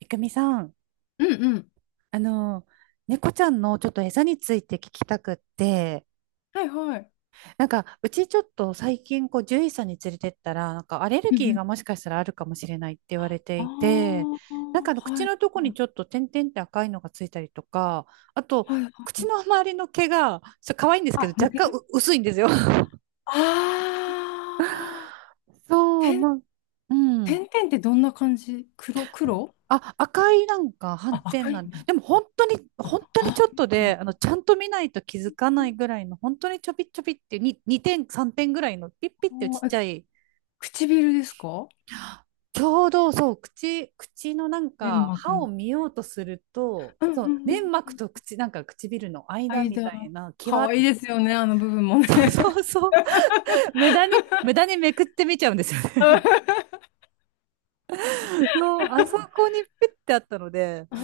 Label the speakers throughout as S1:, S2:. S1: いくみさん、
S2: うんうん。
S1: あの、猫ちゃんのちょっと餌について聞きたくって、
S2: はいはい。
S1: なんか、うちちょっと最近、こう、獣医さんに連れてったら、なんか、アレル
S2: う
S1: ギ
S2: ん
S1: ー
S2: うん。
S1: がもしかしたらあるかもしれないって言われて
S2: あ
S1: いて、
S2: あ、
S1: なんか、口
S2: はい、
S1: のとこにちょっと点々って赤いのがついたりとか、あと、
S2: はい、はい。
S1: 口の周りの毛が、そう、可愛いんですけ
S2: あ、
S1: ど、
S2: 似て
S1: 若干
S2: る。
S1: う薄いんですよ。
S2: ああー、
S1: そう、
S2: 点、
S1: う
S2: 点
S1: ん。
S2: 々ってどんな感じ？黒？
S1: あ、赤いなんか斑
S2: あ、
S1: 点
S2: 赤い
S1: なん
S2: ん
S1: で、
S2: だ。
S1: でも本当に、本当に
S2: あ、
S1: ちょっとで、ちゃんと見ないと気づかないぐらいの、本当にちょびちょびっていう、2、3点ぐらいの、ピッピッっていうちっ
S2: あー
S1: ち
S2: え
S1: ゃい、
S2: 唇ですか？
S1: ちょうどそう、口、口のなん
S2: 粘
S1: か、
S2: 膜
S1: 歯を
S2: の。
S1: 見ようとすると、
S2: うんうん
S1: そう、
S2: う
S1: 粘
S2: んう
S1: 膜と
S2: ん。
S1: 口、なんか唇の間みたい
S2: 間。
S1: な、
S2: かわ
S1: 際、
S2: いいですよね、あの部分も
S1: そ
S2: ね。
S1: うそうそう、無駄に、無駄にめくってみちゃうんですよ ね。
S2: あ
S1: の、あそこにピッてあったので、
S2: ー。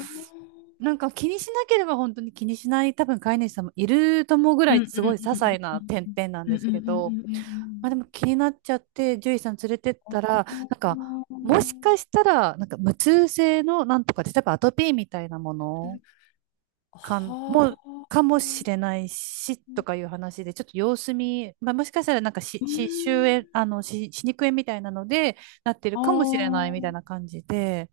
S1: なんか気にしなければ本当に気にしない多分飼い主さんもいると思うぐら
S2: うん
S1: い
S2: う
S1: すごい些
S2: ん
S1: 細な点々なん
S2: うん
S1: で
S2: うん
S1: す
S2: うんうんう
S1: け
S2: んう
S1: ど、
S2: んう
S1: まあ、で
S2: ん
S1: も気になっちゃって獣医さん連れてったらなんか
S2: う
S1: もしかし
S2: ん
S1: たらなんか無痛性のなんとかで例えばアトピーみたいなも
S2: う
S1: の
S2: ん。
S1: かん
S2: は
S1: もうかもしれ
S2: あ。
S1: ないし
S2: う
S1: と
S2: ん。
S1: かいう話でちょっと様子見、まあ、もしかしたらなんかしし歯周炎歯歯肉炎みたいなのでなってる
S2: あ
S1: かもしれないみたいな
S2: あ。
S1: 感じで。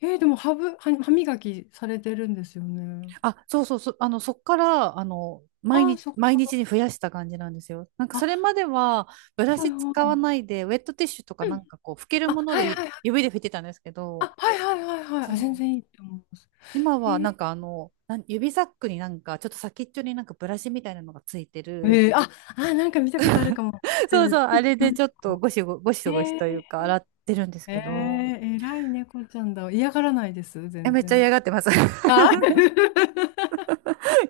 S2: でも歯ぶ、歯、歯磨きされてるんですよね？
S1: あ、そうそうそう、そっから、
S2: ああ、そっ
S1: 毎日
S2: か。
S1: に増やした感じなんですよ。なんか、それ
S2: あ、
S1: までは、ブラ
S2: はい
S1: シ使
S2: は
S1: わな
S2: い。
S1: いで、ウェットティッシュとか
S2: う
S1: な
S2: ん。
S1: んかこう、拭ける
S2: あ、
S1: もの
S2: は
S1: で
S2: いは
S1: ゆ
S2: いはい。
S1: 指で拭いてたんですけど、
S2: あ、はいはいはいはい。あ、全
S1: そう。
S2: 然いいと思います。
S1: 今は、
S2: へ
S1: なん
S2: え。
S1: かあの、なん指サックになんか、ちょっと先っちょになんかブラシみたいなのがついてる。
S2: あ、あ、なんか見たことあるかも。
S1: そう
S2: う
S1: そう、
S2: ん
S1: あれ
S2: う
S1: で
S2: ん。
S1: ちょっとゴシゴシという
S2: え
S1: か、洗ってるんです
S2: ー、
S1: けど、
S2: え偉い猫ちゃんだ。嫌がらないです、
S1: え、
S2: 全
S1: めっちゃ嫌
S2: 然。
S1: がってます。
S2: あ、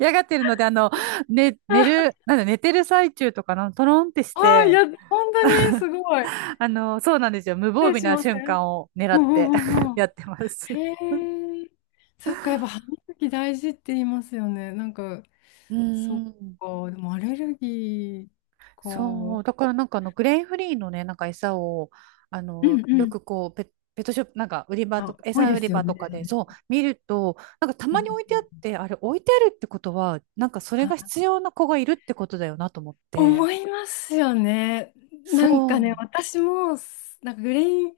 S1: 嫌がってるので、ね、寝る、なんだ、寝てる最中とかのトロンってし
S2: あ、い
S1: て、
S2: や、本当にすごい。
S1: そうなんですよ。無
S2: 失
S1: 防
S2: 礼
S1: 備
S2: し
S1: な
S2: ませ
S1: 瞬
S2: ん。
S1: 間を狙
S2: う
S1: っ
S2: んう
S1: て
S2: んうん う
S1: や
S2: ん。
S1: ってます。
S2: へえ。そっか、やっぱ歯磨き大事って言いますよね。なんか、
S1: う
S2: そっ
S1: ーん。
S2: か、でもアレルギーか。
S1: そう。だからなんかグレインフリーのね、なんか餌を、
S2: うんう
S1: よ
S2: ん。
S1: くこう、ペットショップ、なんか売り場と
S2: あ、
S1: か、
S2: 多い
S1: 餌
S2: で
S1: 売り
S2: すよ
S1: 場と
S2: ね。
S1: かで、そう、見ると、なんかた
S2: う
S1: まに置いてあ
S2: ん。
S1: って、あれ置いてあるってことは、なんかそれが
S2: あ、
S1: 必要な子がいるってことだよなと思って。
S2: 思いますよね。
S1: そ
S2: なんか
S1: う。う
S2: ね、
S1: ん
S2: 私も、なんかグレイう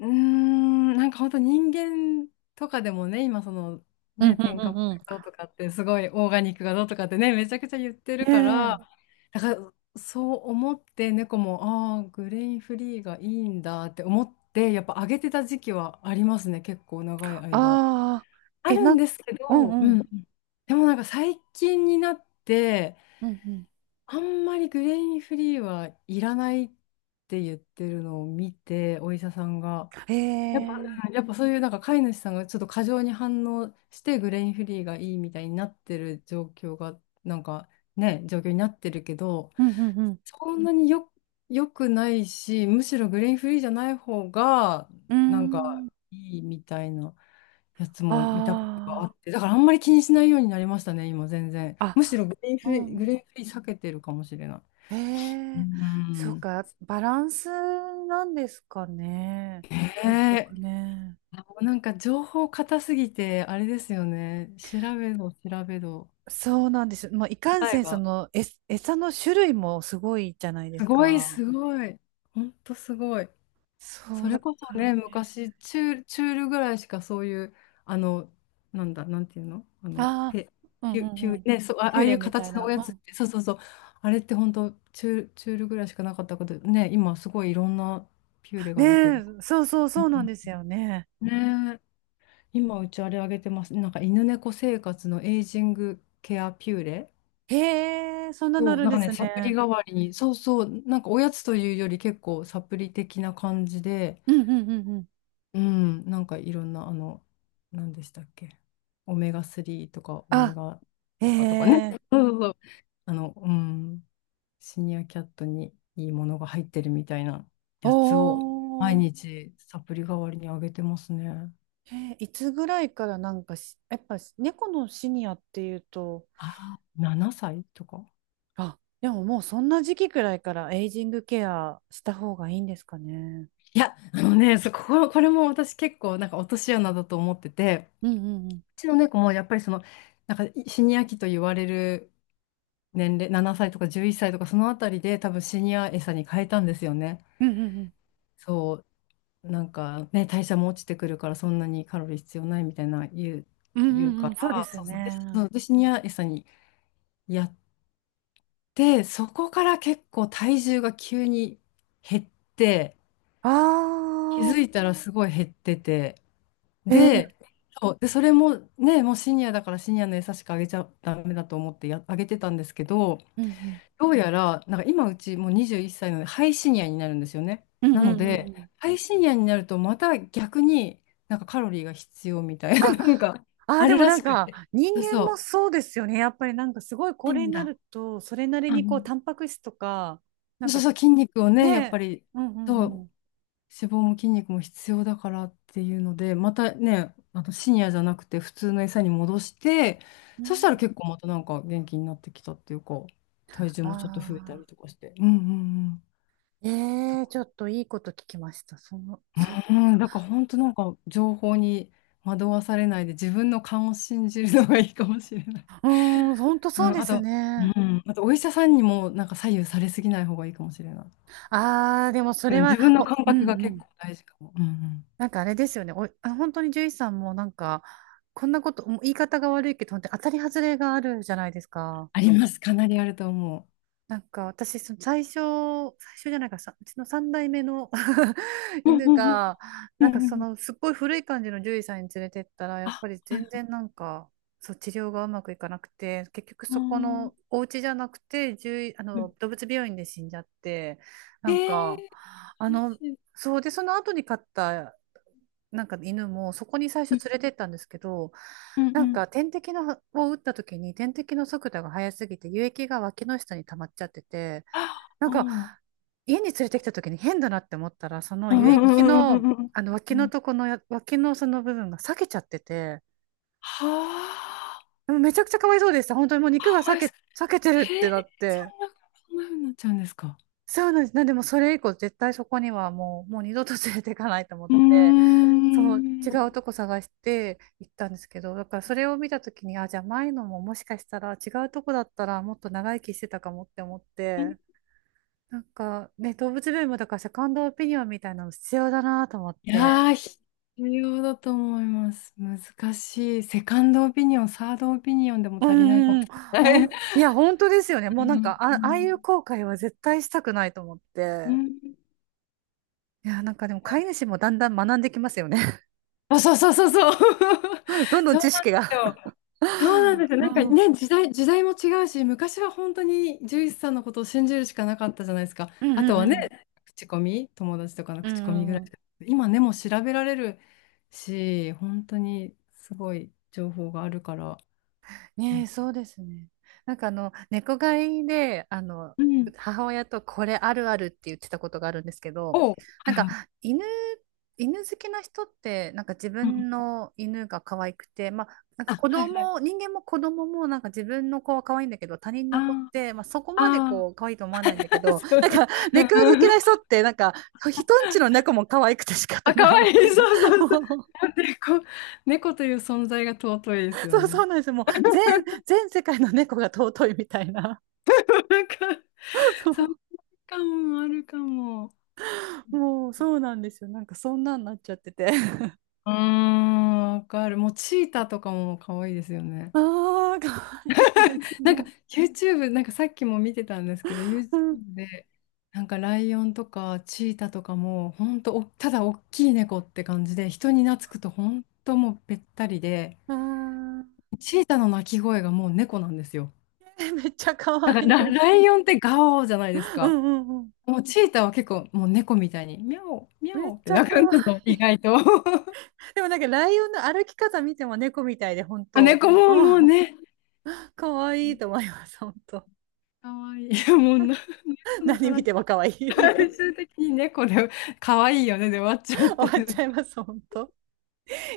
S2: ーん、なんか本当人間とかでもね、今その
S1: うん
S2: ね、添加物
S1: う
S2: が
S1: ん
S2: どうとかってすごいオーガニックがどうとかってね、めちゃくちゃ言ってる
S1: う
S2: か
S1: ん。
S2: ら、
S1: ねえ。
S2: だからそう思って猫も、ああ、グレインフリーがいいんだって思って、やっぱ上げてた時期はありますね、結構長い間。
S1: ああ、
S2: あ
S1: え、
S2: るんですけ
S1: う
S2: ど、
S1: んう
S2: うん。
S1: ん。
S2: でもなんか最近になって、
S1: うんうん。
S2: あんまりグレインフリーはいらないって言ってるのを見て、お医者さんが。
S1: え
S2: やっぱ、うん、
S1: え。
S2: やっぱそういうなんか飼い主さんがちょっと過剰に反応してグレインフリーがいいみたいになってる状況が、なんかね、状況になってるけど、
S1: うんうんうん。
S2: そんなに良くないし、むしろグレインフリーじゃない方が
S1: うー
S2: なんか
S1: ん。
S2: いいみたいなやつも見たことがあ
S1: あ
S2: って、だからあんまり気にしないようになりましたね、今全然。
S1: あ、
S2: むしろ
S1: あ、う
S2: グレイン
S1: ん。
S2: フリー避けてるかもしれない。
S1: え
S2: う
S1: え、そう
S2: ん、
S1: か、バランスなんですかね。結
S2: へ。
S1: 局ね。
S2: あ、なんか情報硬すぎて、あれですよね。調べど、調べど。
S1: そうなんです。まあ、いかん
S2: 答
S1: せ
S2: え
S1: ん、そ
S2: が。
S1: の、え、餌の種類もすごいじゃないで
S2: す
S1: す
S2: ごい、
S1: か。
S2: すごい。ほんとすごい。
S1: そ
S2: そ
S1: うだ
S2: れこそ
S1: から
S2: ね、
S1: ね。
S2: 昔、チュールぐらいしかそういう、あの、なんだ、なんていうの、あの、
S1: あ
S2: ペ、
S1: あ、うん
S2: ピ
S1: う
S2: ュ、ピ
S1: んう
S2: ュ、
S1: ん。
S2: ね、そう、あ、あ
S1: ピ
S2: あ
S1: ュ
S2: い
S1: レ
S2: う
S1: みたい
S2: 形のお
S1: な。
S2: や
S1: う
S2: つっ
S1: ん。
S2: て、そうそうそう。あれって本当チュールぐらいしかなかったこと、ね。今すごいいろんなピューレ
S1: ね
S2: が出てる。
S1: え、そうそう
S2: う
S1: そうなん
S2: ん、
S1: ですよね。
S2: ね。今うちあれあげてます。なんか犬猫生活のエイジングケアピューレ。
S1: へえ、そんなのあ
S2: そう、
S1: るん
S2: なん
S1: で
S2: かね、
S1: す
S2: サプリ
S1: ね。
S2: 代わりに、そうそう、なんかおやつというより結構サプリ的な感じで、
S1: うんうんうんうん。
S2: うん、なんかいろんな、あの、何でしたっけ、オメガ3とかオメ
S1: あ、
S2: ガ
S1: へ
S2: とかね、
S1: え、
S2: そうそうそう、あの、うん、シニアキャットにいいものが入ってるみたいな
S1: お
S2: やつを、毎
S1: お。
S2: 日サプリ代わりにあげてますね。
S1: えーいつぐらいからなんかやっぱ猫のシニアっていうと、
S2: あら、7歳とか。
S1: あ、でももうそんな時期くらいからエイジングケアした方がいいんですかね。
S2: いや、あのね、そこ、これも私結構なんか落とし穴だと思ってて、
S1: うんうんうん。
S2: うちの猫もやっぱりその、なんかシニア期と言われる年齢、7歳とか11歳とかそのあたりで、多分シニア餌に変えたんですよね。
S1: うんうんうん。
S2: そう、なんかね、代謝も落ちてくるからそんなにカロリー必要ないみたいな
S1: うん
S2: 言
S1: う
S2: う
S1: ん
S2: か
S1: うん。そうで
S2: ら、
S1: す
S2: そ
S1: よ
S2: うそう、で、
S1: ね。
S2: そうでシニア餌にやって、そこから結構体重が急に減って、
S1: あ
S2: 気
S1: あ、
S2: づいたらすごい減ってて、
S1: えー、
S2: で、そう、で、それもね、もうシニアだからシニアの餌しかあげちゃダメだと思ってあげてたんですけど、
S1: うん
S2: どうやら、なんか今うちもう21歳なので、ハイシニアになるんですよね。
S1: うん。う
S2: な
S1: ん
S2: の
S1: うんうんう
S2: で、
S1: ん。
S2: ハイシニアになるとまた逆になんかカロリーが必要みたいな、
S1: あ、
S2: なんか
S1: あー、
S2: あ
S1: で
S2: る
S1: も
S2: ら
S1: な
S2: し
S1: ん
S2: く
S1: か
S2: て。
S1: 人
S2: そう
S1: 間も
S2: そ
S1: そうですよね。やっぱりなんかすごい
S2: う。
S1: 高
S2: いい
S1: 齢
S2: ん
S1: にな
S2: だ。
S1: ると、それなり
S2: う
S1: にこう、
S2: ん。
S1: タンパク質とか、なん
S2: そう
S1: か
S2: そう、筋肉をね、やっぱ
S1: ね、
S2: り、
S1: うんう
S2: そ
S1: んう
S2: う、
S1: ん。
S2: 脂肪も筋肉も必要だからっていうので、またね、あの深夜じゃなくて普通の餌に戻して、
S1: う
S2: そしたら
S1: ん
S2: 結構またなんか元気になってきたっていうか、体重
S1: あ
S2: もちょっと増えたりと
S1: あ。
S2: かして。うんうんうん。
S1: え
S2: だ、
S1: えちょっといいこと聞きました。その、そっ
S2: う
S1: か。
S2: ん、だから本当なんか情報に惑わされないで、自分の勘を信じるのがいいかもしれない。
S1: うーん、ほんと
S2: う
S1: そう
S2: ん、
S1: で
S2: あ
S1: す
S2: と、う
S1: ね。
S2: ん、あと、お医者さんにもなんか左右されすぎない方がいいかもしれない。
S1: ああ、でもそ
S2: う
S1: れ
S2: ん、自
S1: は、
S2: 分の感
S1: う
S2: 覚
S1: ん
S2: が
S1: う
S2: 結
S1: ん。
S2: 構大事かも。うんうん、
S1: なんかあれですよね。本当に獣医さんもなんか、こんなこと、もう言い方が悪いけど、本当に当たり外れがあるじゃないですか。
S2: あります。かなりあると思
S1: なんか私、その最初じゃないか、さ、うちの三代目の
S2: う。うう
S1: 犬
S2: うんんん。
S1: が、
S2: う
S1: なん
S2: んう
S1: か
S2: んう
S1: そ
S2: ん。
S1: のすっごい古い感じの獣医さんに連れてったら、や
S2: あ、
S1: っぱり
S2: は
S1: 全
S2: い。
S1: 然なんか、そう、治療がうまくいかなくて、結局
S2: あ
S1: そこ
S2: ー、
S1: のお家じゃなくて、獣医、
S2: うん。
S1: 動物病院で死んじゃって、
S2: え
S1: なん
S2: ー、
S1: か、あ
S2: 美味
S1: の、
S2: しい。
S1: そうで、その後に飼ったなんか犬もそこに最
S2: う
S1: 初
S2: ん
S1: 連れてったんですけど、
S2: うん
S1: な
S2: う
S1: ん
S2: ん。
S1: か点滴のを打った時に点滴の速度が速すぎて輸液が脇の下に溜まっちゃってて、
S2: あ
S1: なんか
S2: あ
S1: 家に連れてきた時に変だなって思ったら、その
S2: ー、うん
S1: 輸
S2: う
S1: 液
S2: んうんうん
S1: の、
S2: うんうん。
S1: あの脇のとこのや脇のその部分が裂けちゃってて、
S2: はあ、
S1: でもめちゃくちゃかわいそうでした。本当にもう肉が
S2: 甘いです。
S1: 裂けてるっ
S2: へ
S1: て
S2: え、
S1: なって。
S2: そんな風になっちゃうんですか？
S1: そうなんです。なんでもそれ以降絶対そこにはもう、もう二度と連れていかないと思っ
S2: う
S1: て。そう、
S2: ー
S1: 違
S2: ん。
S1: うとこ探して行ったんですけど、だからそれを見たときに、あ、じゃあ前のももしかしたら違うとこだったらもっと長生きしてたかもって思って、なんかね、動物病院もだからセカンドオピニオンみたいなの必要だなと思っ
S2: いや
S1: て。
S2: ー、必要だと思います。難しい。セカンドオピニオン、サードオピニオンでも
S1: う
S2: 足りないかも
S1: んうんうん。
S2: しれ
S1: ほ
S2: な
S1: ん、
S2: い。
S1: いや、本当ですよね。
S2: う
S1: もうなん
S2: ん
S1: か、
S2: う
S1: あ、ああいう
S2: ん
S1: 後悔は絶対したくないと思っ
S2: う
S1: て。
S2: ん。
S1: いや、なんかでも飼い主もだんだん学んできますよね。
S2: あ、そうそうそうそう。
S1: どんどん
S2: そう
S1: 知
S2: なん
S1: 識
S2: です
S1: が。
S2: よ。そうなんですよ。
S1: う
S2: なんか
S1: ん、
S2: ね、時代も違うし、昔は本当に獣医師さんのことを信じるしかなかったじゃないですか。
S1: うん
S2: あ
S1: う
S2: と
S1: ん
S2: はね、
S1: うん。
S2: 口コミ、友達とかの
S1: うん
S2: 口コミぐ
S1: う
S2: ら
S1: んう
S2: いし
S1: ん。
S2: か。今ね、もう調べられるし、本当にすごい情報があるから。う
S1: ね
S2: ん。
S1: え、そうですね。なんか猫飼いで、
S2: うん。
S1: 母親とこれあるあるって言ってたことがあるんですけど、
S2: おう、
S1: な
S2: は
S1: ん
S2: い
S1: か
S2: はい。
S1: 犬、犬好きな人って、なんか自
S2: うん
S1: 分
S2: うん。
S1: の犬が可愛くて、まあ、なんか
S2: あ、
S1: 子
S2: はいはい。
S1: 供、人間も子供もなんか自分の子は可愛いんだけど、他人
S2: あ
S1: の子っ
S2: ー、
S1: て、まあ、そこまで
S2: あ
S1: こう可愛いと思わないんだけ
S2: ー、
S1: ど、
S2: そ
S1: なん
S2: う。
S1: か猫
S2: う
S1: 好
S2: んう
S1: き
S2: ん。
S1: な人って、なんか人んちの猫も可愛くて仕方
S2: あ、か
S1: ない
S2: わ
S1: み
S2: いい。
S1: たいな。
S2: そうそうそう。
S1: もう
S2: 猫、猫という存在が尊いですよ
S1: そうそ
S2: ね。
S1: うなんですよ。もう 全世界の猫が尊いみたいな。
S2: なんか、
S1: そ
S2: そう
S1: う
S2: かも、あるかも。
S1: もうそうなんですよ。なんかそんなんなっちゃってて。
S2: うーん、わかる。もうチーターとかも可愛いですよね。
S1: ああ、かわいいです
S2: なんか
S1: ね。
S2: YouTube、なんかさっきも見てたんですけど、
S1: う
S2: YouTube
S1: ん
S2: で、なんかライオンとかチーターとかも、ほんとお、ただ大きい猫って感じで、人に懐くとほんともうべったりで、
S1: ああ、
S2: チーターの鳴き声がもう猫なんですよ。
S1: えめっちゃかわ
S2: だか
S1: い
S2: ら
S1: い。
S2: ライオンってガオーじゃないです
S1: う
S2: か。
S1: んうんうん。
S2: もうチーターは結構もう猫みたいに、ミャオ、ミャ
S1: めっ
S2: オっ
S1: ち
S2: て
S1: ゃ
S2: 鳴
S1: か
S2: くん
S1: わ
S2: ですよ、
S1: い
S2: 意
S1: い。
S2: 外と。
S1: でもなんかライオンの歩き方見ても猫みたいで、本
S2: あ、
S1: 当。
S2: 猫もも
S1: あ
S2: う
S1: ん
S2: ね。
S1: かわいいと思います、本当。
S2: かわいい。もう、この
S1: 何見
S2: 話、
S1: てもかわいい。
S2: 最 終的に猫で、かわいいよね、で終わっちゃうっ
S1: 終
S2: て
S1: わ
S2: い
S1: っ
S2: う
S1: ちゃ
S2: ね。
S1: います、本当。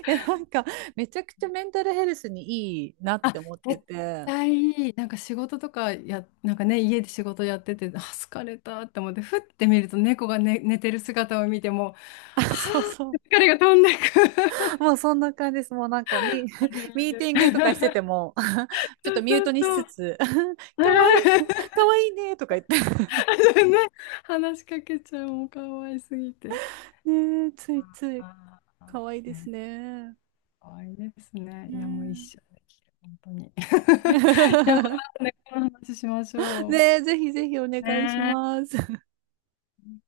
S1: いや、なんか、めちゃくちゃメンタルヘルスにいいな っ
S2: あ、
S1: て思って
S2: 絶
S1: て。
S2: 対いい。なんか仕事とかや、なんかね、家で仕事やってて、あ、疲れたって思って、ふって見ると猫が、ね、寝てる姿を見ても、
S1: あ、そうそう。
S2: 疲れが飛んでく。
S1: もうそんな感じです。もうなんか
S2: ある あ
S1: ミー
S2: る。
S1: ティングとかしてて も、ちょっ
S2: そ
S1: と
S2: う
S1: ミュー
S2: そう
S1: トにし
S2: そ
S1: つ
S2: う。
S1: つ、
S2: あ
S1: か
S2: るあ
S1: わいい、
S2: る。
S1: かわいいねとか言って。
S2: ね、話しかけちゃう、もうかわいすぎて。
S1: ねえ、ついつい、
S2: あ
S1: かわいい
S2: ー、
S1: です
S2: ね。
S1: ね。
S2: 可愛いですね。いや、もう一
S1: ね
S2: 生できる、本当に。いや、ま
S1: え
S2: たね、この話しましょ
S1: ね
S2: う。
S1: え、ぜひぜひお願いし
S2: ね
S1: ます。
S2: え。